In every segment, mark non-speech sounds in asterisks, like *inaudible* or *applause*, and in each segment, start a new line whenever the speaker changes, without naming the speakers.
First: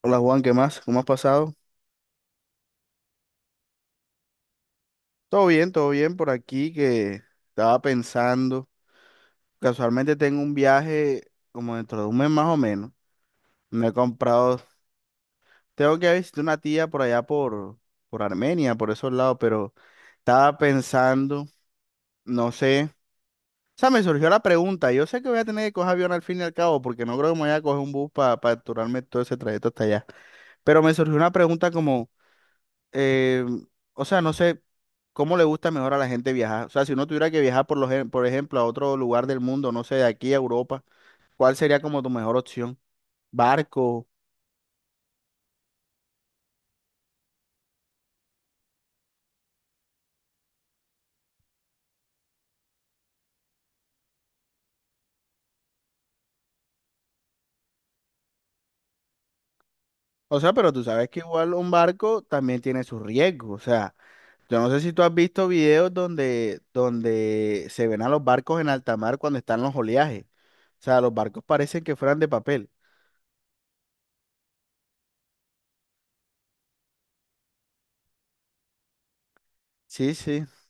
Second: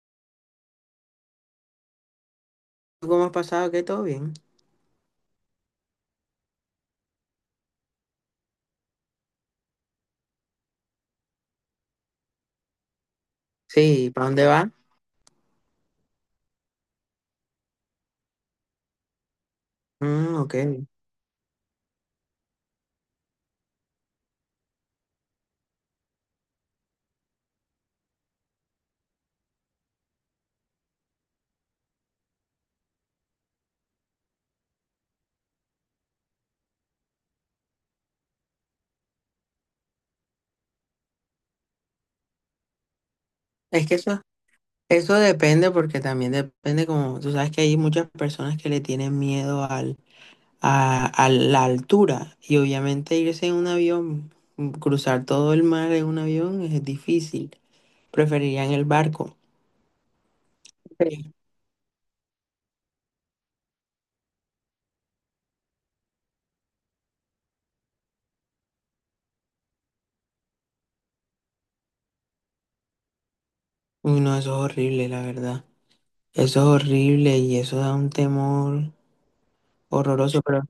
Hola Juan, ¿qué más? ¿Cómo has pasado?
¿Cómo has pasado? ¿Qué? ¿Todo bien?
Todo bien por aquí que estaba pensando. Casualmente tengo un viaje como dentro de un mes más o menos. Me he
Sí, ¿para dónde
comprado,
va?
tengo que visitar una tía por allá por Armenia, por esos lados, pero
Mm, ok.
estaba pensando, no sé. O sea, me surgió la pregunta. Yo sé que voy a tener que coger avión al fin y al cabo, porque no creo que me vaya a coger un bus para capturarme todo ese trayecto hasta allá. Pero me surgió una pregunta como, eh, o sea, no sé. ¿Cómo le gusta mejor a la gente viajar? O sea, si uno tuviera que viajar, por ejemplo, a otro lugar del mundo, no sé, de aquí a Europa, ¿cuál sería como tu mejor opción?
Es que
Barco.
eso depende porque también depende como, tú sabes que hay muchas personas que le tienen miedo a la altura y obviamente irse en un avión, cruzar todo el mar en un avión es difícil. Preferirían el barco.
O sea, pero tú sabes que
Sí.
igual un barco también tiene sus riesgos. O sea, yo no sé si tú has visto videos donde, donde se ven a los barcos en alta mar cuando están los oleajes. O sea, los barcos parecen que fueran de papel.
Uy, no, eso es horrible, la verdad. Eso es horrible y eso da un temor
Sí,
horroroso,
sí,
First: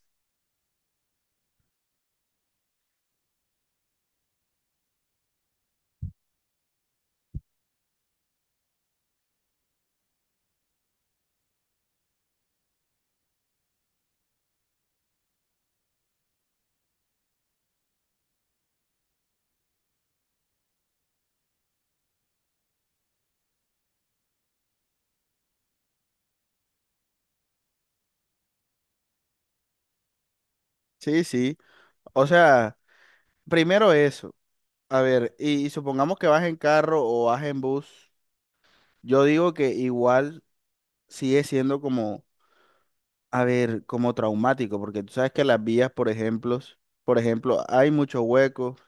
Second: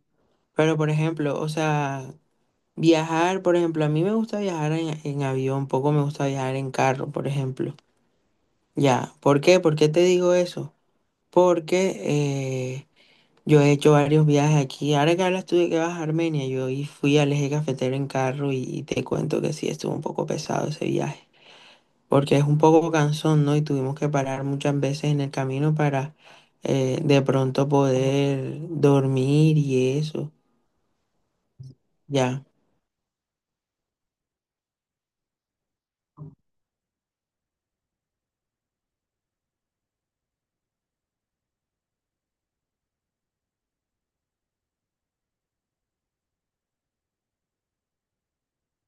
pero por ejemplo, o sea... Viajar, por ejemplo, a mí me gusta viajar en avión, poco me gusta viajar en carro, por ejemplo. Ya, ¿por qué? ¿Por qué te digo eso? Porque yo he hecho varios viajes aquí. Ahora que hablas tú de que vas a Armenia, yo fui al eje cafetero en carro y te cuento que sí, estuvo un poco pesado ese viaje, porque es un poco cansón, ¿no? Y tuvimos que parar muchas veces en el camino para de pronto poder dormir y eso.
sí, sí. O
Ya,
sea, primero eso. A ver, y supongamos que vas en carro o vas en bus. Yo digo que igual, sigue siendo como, a ver, como traumático, porque tú sabes que las vías, por ejemplo, hay muchos huecos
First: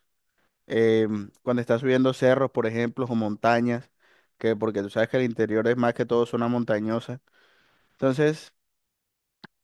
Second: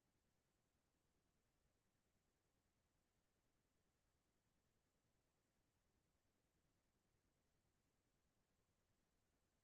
cuando estás subiendo cerros, por ejemplo, o montañas, que porque tú sabes que el interior es más que todo zona montañosa. Entonces,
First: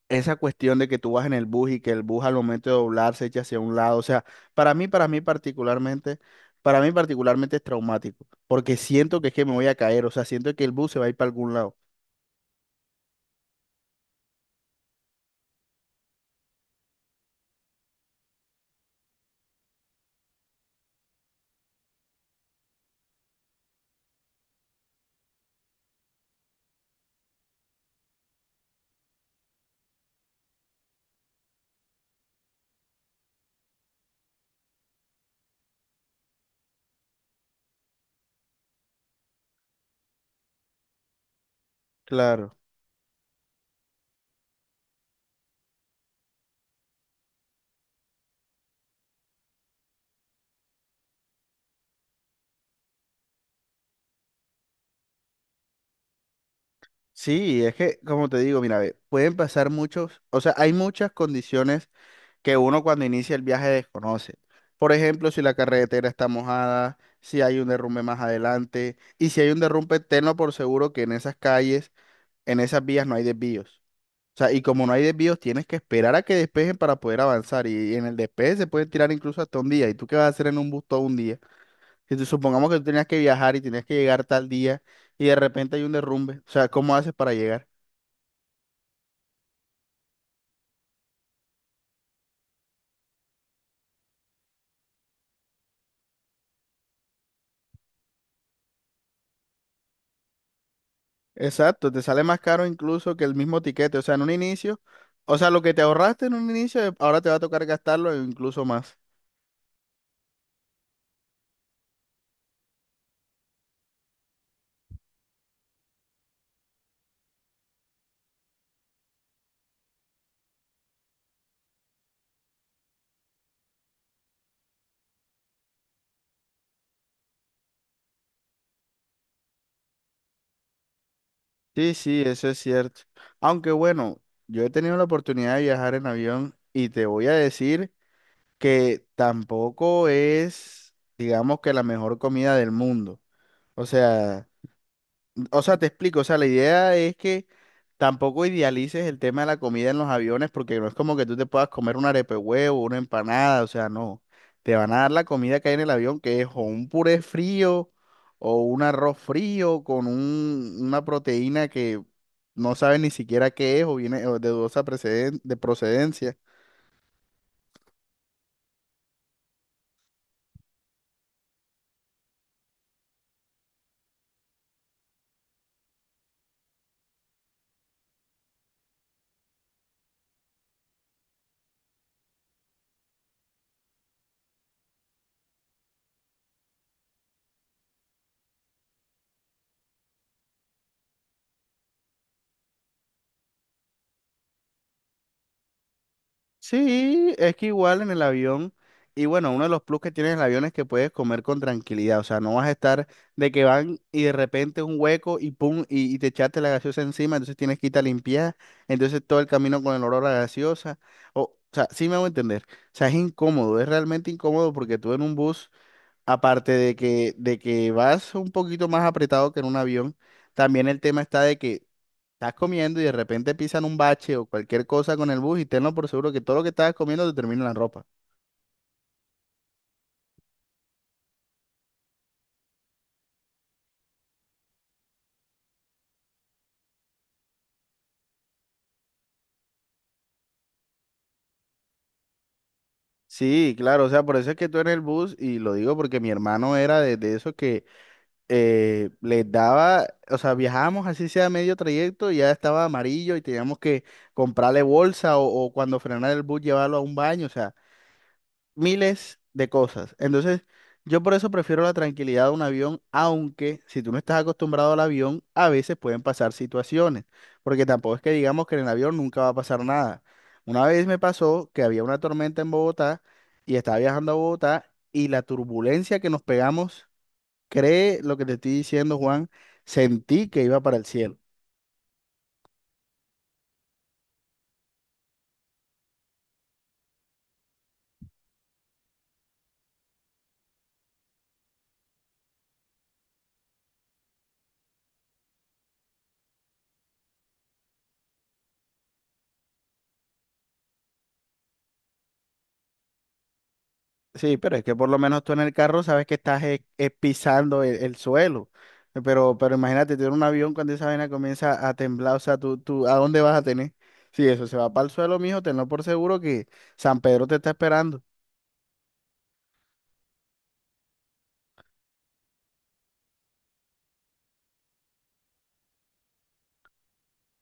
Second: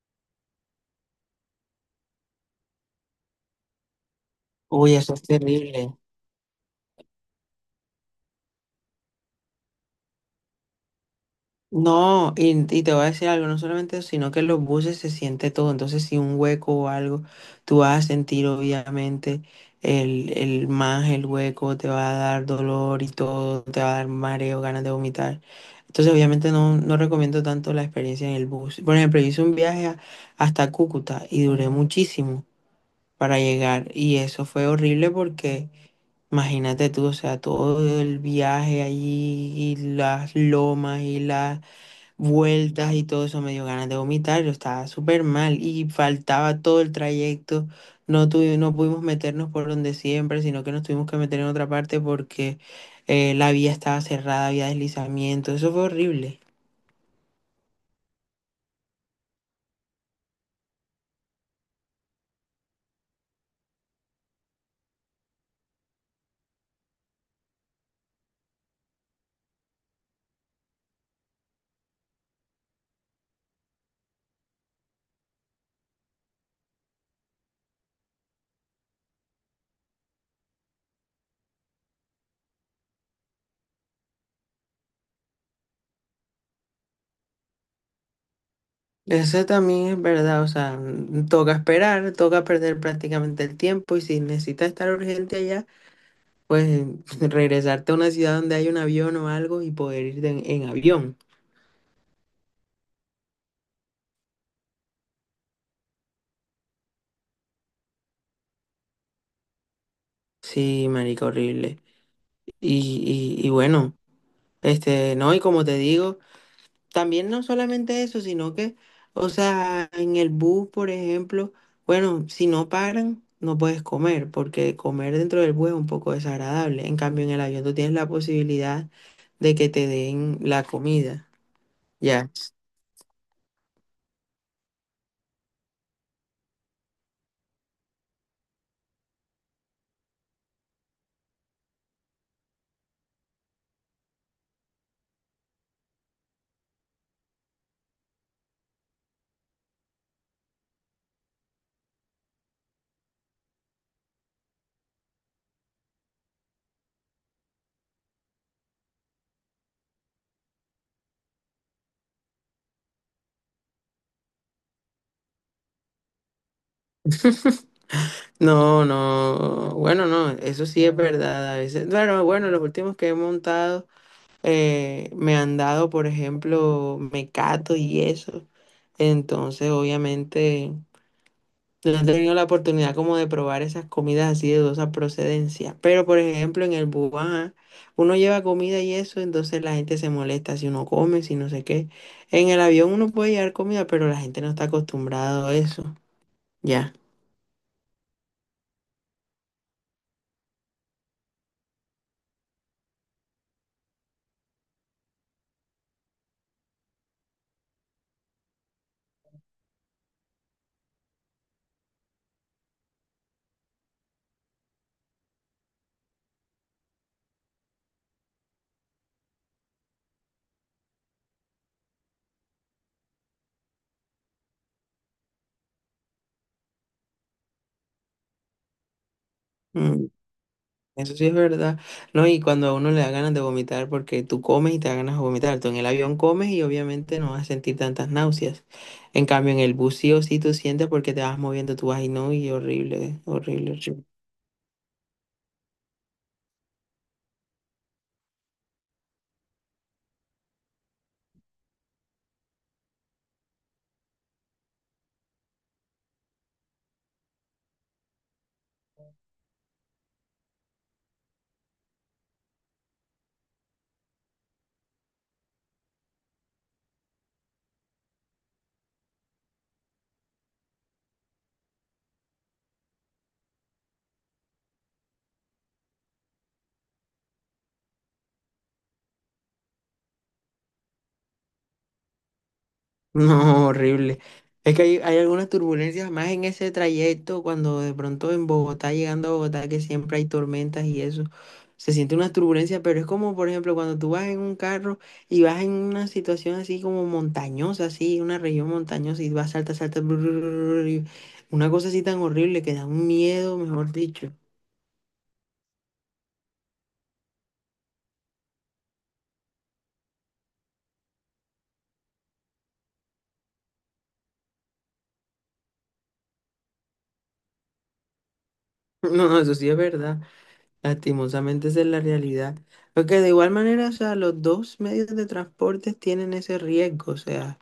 esa cuestión de que tú vas en el bus y que el bus al momento de doblar se echa hacia un lado, o sea, para mí,
uy,
para
eso
mí
es terrible.
particularmente, para mí particularmente es traumático, porque siento que es que me voy a caer, o sea, siento que el bus se va a ir para algún lado.
No, y te voy a decir algo, no solamente eso, sino que en los buses se siente todo, entonces si un hueco o algo, tú vas a sentir obviamente el más el hueco, te va a dar dolor y todo, te va a dar mareo, ganas de vomitar. Entonces obviamente no, no recomiendo tanto la experiencia en el bus. Por ejemplo, yo hice un viaje hasta Cúcuta y duré muchísimo para llegar y eso fue horrible porque... Imagínate tú, o sea, todo el viaje allí y las lomas y las
Claro.
vueltas y todo eso, me dio ganas de vomitar, yo estaba súper mal y faltaba todo el trayecto, no pudimos meternos por donde siempre, sino que nos tuvimos que meter en otra parte porque la vía estaba cerrada, había deslizamiento, eso fue horrible.
Sí, es que, como te digo, mira, ve, pueden pasar muchos, o sea, hay muchas condiciones que uno cuando inicia el viaje desconoce. Por ejemplo, si la carretera está mojada, si hay un derrumbe más adelante, y si hay un derrumbe, tenlo por seguro que en esas calles, en esas vías no hay desvíos. O sea, y como no hay desvíos, tienes que esperar a que despejen para poder avanzar, y en el despeje se puede tirar incluso hasta un día. ¿Y tú qué vas a hacer en un bus todo un día? Si tú- Supongamos que tú tenías que viajar y tenías que llegar tal día, y de repente hay un derrumbe, o sea, ¿cómo haces para llegar?
Eso también es verdad, o sea, toca esperar, toca perder prácticamente el tiempo y si necesitas estar urgente allá, pues *laughs* regresarte a una ciudad donde hay un avión o algo y poder ir en avión.
Exacto, te sale más caro incluso que el mismo tiquete. O sea, en un inicio, o sea, lo que te ahorraste en un inicio, ahora te va a tocar gastarlo e incluso más.
Sí, marica, horrible. Y y bueno. Este, no, y como te digo, también no solamente eso, sino que, o sea, en el bus, por ejemplo, bueno, si no paran, no puedes comer, porque comer dentro del bus es un poco desagradable. En cambio, en el avión tú tienes la posibilidad de que te den la comida.
Sí, sí,
Ya.
eso es cierto. Aunque bueno, yo he tenido la oportunidad de viajar en avión y te voy a decir que tampoco es, digamos que la mejor comida del mundo. O sea, O sea, te explico, o sea, la idea es que tampoco idealices el tema de la comida en los aviones porque no es como que tú te puedas comer un arepe huevo, una empanada, o sea, no. Te van a dar la comida que hay en el avión, que es o un puré frío o un arroz frío con una proteína que no sabes ni siquiera qué es o viene o de dudosa de procedencia.
No, no, bueno, no, eso sí es verdad. A veces, bueno, bueno, los últimos que he montado me han dado, por ejemplo, mecato y eso. Entonces, obviamente. No he tenido la oportunidad como de probar esas comidas así de dudosa procedencia. Pero, por ejemplo, en el Bubá, uno lleva comida y eso, entonces la gente se molesta si uno come, si no sé qué. En el avión uno puede llevar comida, pero la gente no está acostumbrada a eso. Ya.
Sí, es que igual en el avión, y bueno, uno de los plus que tiene el avión es que puedes comer con tranquilidad, o sea, no vas a estar de que van y de repente un hueco y pum, y te echaste la gaseosa encima, entonces tienes que irte a limpiar, entonces todo el camino con el olor a gaseosa, o sea, sí me hago entender, o sea, es incómodo, es realmente incómodo porque tú en un bus, aparte de que vas un poquito más apretado que en un avión, también el tema está de que estás comiendo y de repente pisan un bache o cualquier cosa con el bus y tenlo por seguro que todo lo que estabas comiendo te termina en la ropa.
Mm. Eso sí es verdad. No, y cuando a uno le da ganas de vomitar, porque tú comes y te da ganas de vomitar. Tú en el avión comes y obviamente no vas a sentir tantas náuseas. En cambio, en el bus sí o sí tú sientes porque te vas moviendo, tú vas y no, y horrible, horrible,
Sí, claro,
horrible.
o sea, por eso es que tú en el bus, y lo digo porque mi hermano era de esos que les daba, o sea, viajábamos así sea medio trayecto y ya estaba amarillo y teníamos que comprarle bolsa o cuando frenara el bus llevarlo a un baño, o sea. Miles de cosas. Entonces, yo por eso prefiero la tranquilidad de un avión, aunque si tú no estás acostumbrado al avión, a veces pueden pasar situaciones, porque tampoco es que digamos que en el avión nunca va a pasar nada. Una vez me pasó que había una tormenta en Bogotá y estaba viajando a Bogotá y la turbulencia que nos pegamos, cree lo que te estoy diciendo, Juan, sentí que iba para el cielo.
No, horrible. Es que hay algunas turbulencias más en ese trayecto cuando de pronto en Bogotá, llegando a Bogotá, que siempre hay tormentas y eso, se siente una turbulencia, pero es como, por ejemplo, cuando tú vas en un carro y vas en una situación así como montañosa, así, una región montañosa y vas, salta, salta, bru, bru, bru, bru, y una cosa así tan horrible que da un miedo, mejor dicho.
Sí, pero es que por lo menos tú en el carro sabes que estás pisando el suelo. Pero imagínate, tú en un avión cuando esa vaina comienza a temblar, o sea, ¿a dónde vas a tener? Si eso se va para el suelo, mijo, tenlo por seguro que San Pedro te está esperando.
*laughs* No, eso sí es verdad. Lastimosamente esa es la realidad. Porque de igual manera, o sea, los dos medios de transporte tienen ese riesgo, o sea.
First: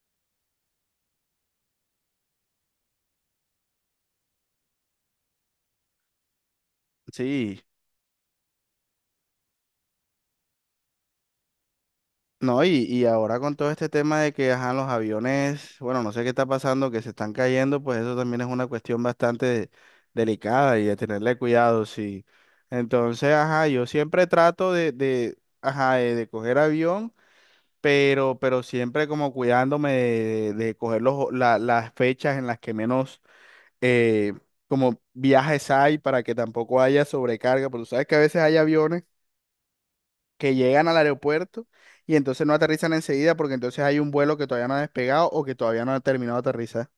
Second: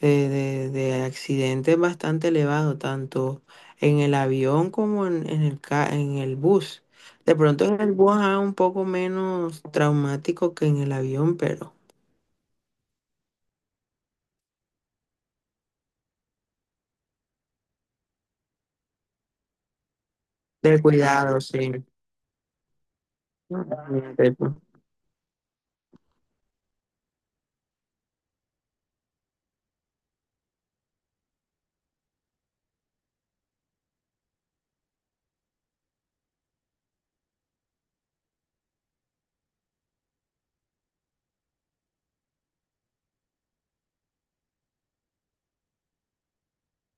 De de accidentes bastante elevados, tanto en el avión como en el, en el bus. De
Sí,
pronto en el bus es un poco menos traumático que en el avión, pero
no, y ahora con todo este tema de que, ajá, los aviones, bueno, no sé qué está pasando, que se están cayendo, pues eso también es una cuestión bastante delicada
de
y de tenerle
cuidado, sí.
cuidado, sí. Entonces, ajá, yo siempre trato de, ajá, de coger avión. Pero siempre como cuidándome de coger las fechas en las que menos eh, como viajes hay para que tampoco haya sobrecarga, porque tú sabes que a veces hay aviones que llegan al aeropuerto y entonces no aterrizan enseguida porque entonces hay un vuelo que todavía no ha despegado o que todavía no ha terminado de aterrizar.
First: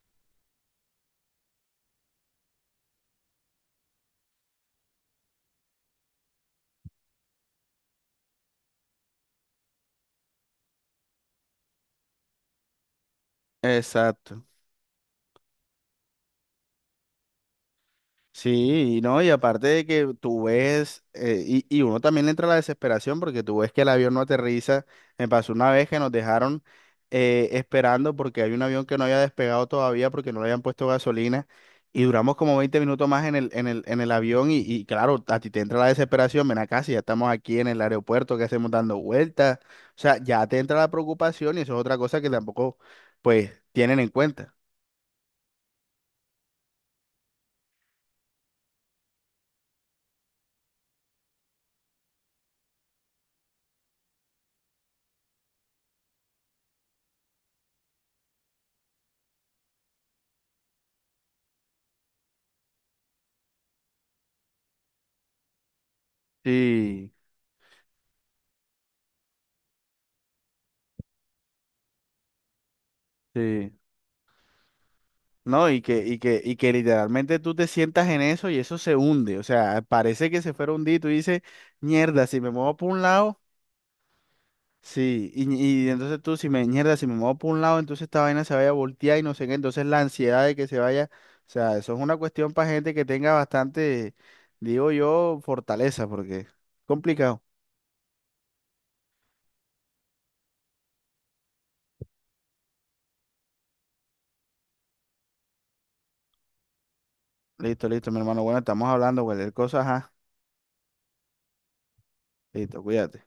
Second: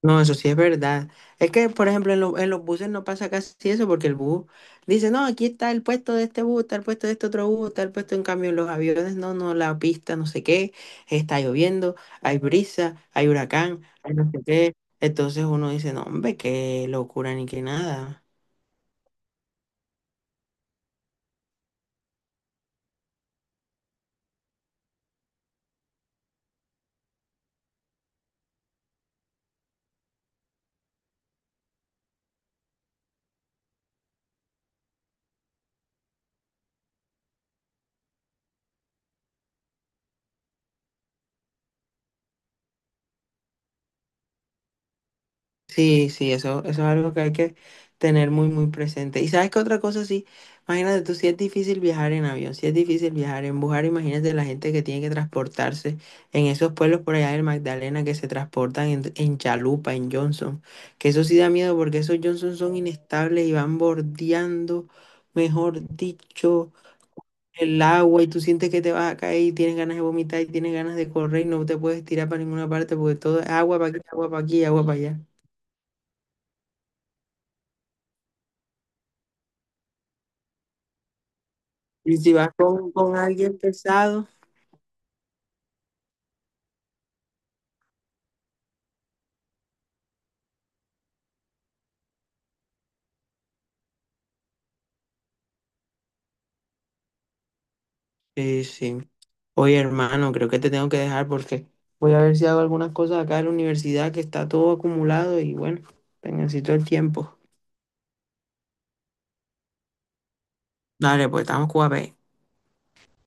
No, eso sí es verdad. Es que, por ejemplo, en los buses no pasa casi eso porque el bus dice, no, aquí está el puesto de este bus, está el puesto de este otro bus, está el puesto en cambio en los aviones, no, no, la pista, no sé qué, está lloviendo, hay brisa, hay huracán, hay no sé
Exacto.
qué. Entonces uno dice, no, hombre, qué locura ni qué nada.
Sí, y no, y aparte de que tú ves, y uno también le entra la desesperación porque tú ves que el avión no aterriza. Me pasó una vez que nos dejaron esperando porque hay un avión que no había despegado todavía porque no le habían puesto gasolina y duramos como 20 minutos más en el avión y claro, a ti te entra la desesperación, ven acá, ¿si ya estamos aquí en el aeropuerto, que hacemos dando vueltas? O sea, ya te entra la preocupación y eso es otra cosa que tampoco, pues, tienen en cuenta.
Sí, sí, eso es algo que hay que tener muy, muy presente. Y sabes que otra cosa, sí, imagínate tú, si es difícil viajar en avión, si es difícil viajar en bus, ahora imagínate la gente que tiene que transportarse en esos pueblos por allá del Magdalena que se transportan en chalupa, en Johnson, que eso sí da miedo porque esos Johnson son inestables y van bordeando, mejor dicho,
Sí,
el agua y tú sientes que te vas a caer y tienes ganas de vomitar y tienes ganas de correr y no te puedes tirar para ninguna parte porque todo es agua
sí.
para aquí, agua para aquí, agua para allá.
No, y que literalmente tú te sientas en eso y eso se hunde. O sea, parece que se fuera a hundir. Tú dices,
Y
mierda,
si
si
vas
me muevo por un
con
lado,
alguien pesado,
sí. Y entonces tú, mierda, si me muevo por un lado, entonces esta vaina se vaya a voltear y no sé qué. Entonces la ansiedad de que se vaya. O sea, eso es una cuestión para gente que tenga bastante, digo yo, fortaleza, porque es complicado.
sí, sí. Oye, hermano, creo que te tengo que dejar porque voy a ver si hago algunas cosas acá en la universidad que está todo acumulado y bueno, te necesito el tiempo.
Listo, listo, mi hermano. Bueno, estamos hablando, cualquier cosa, ajá.
Dale, pues estamos cuape.
Listo, cuídate.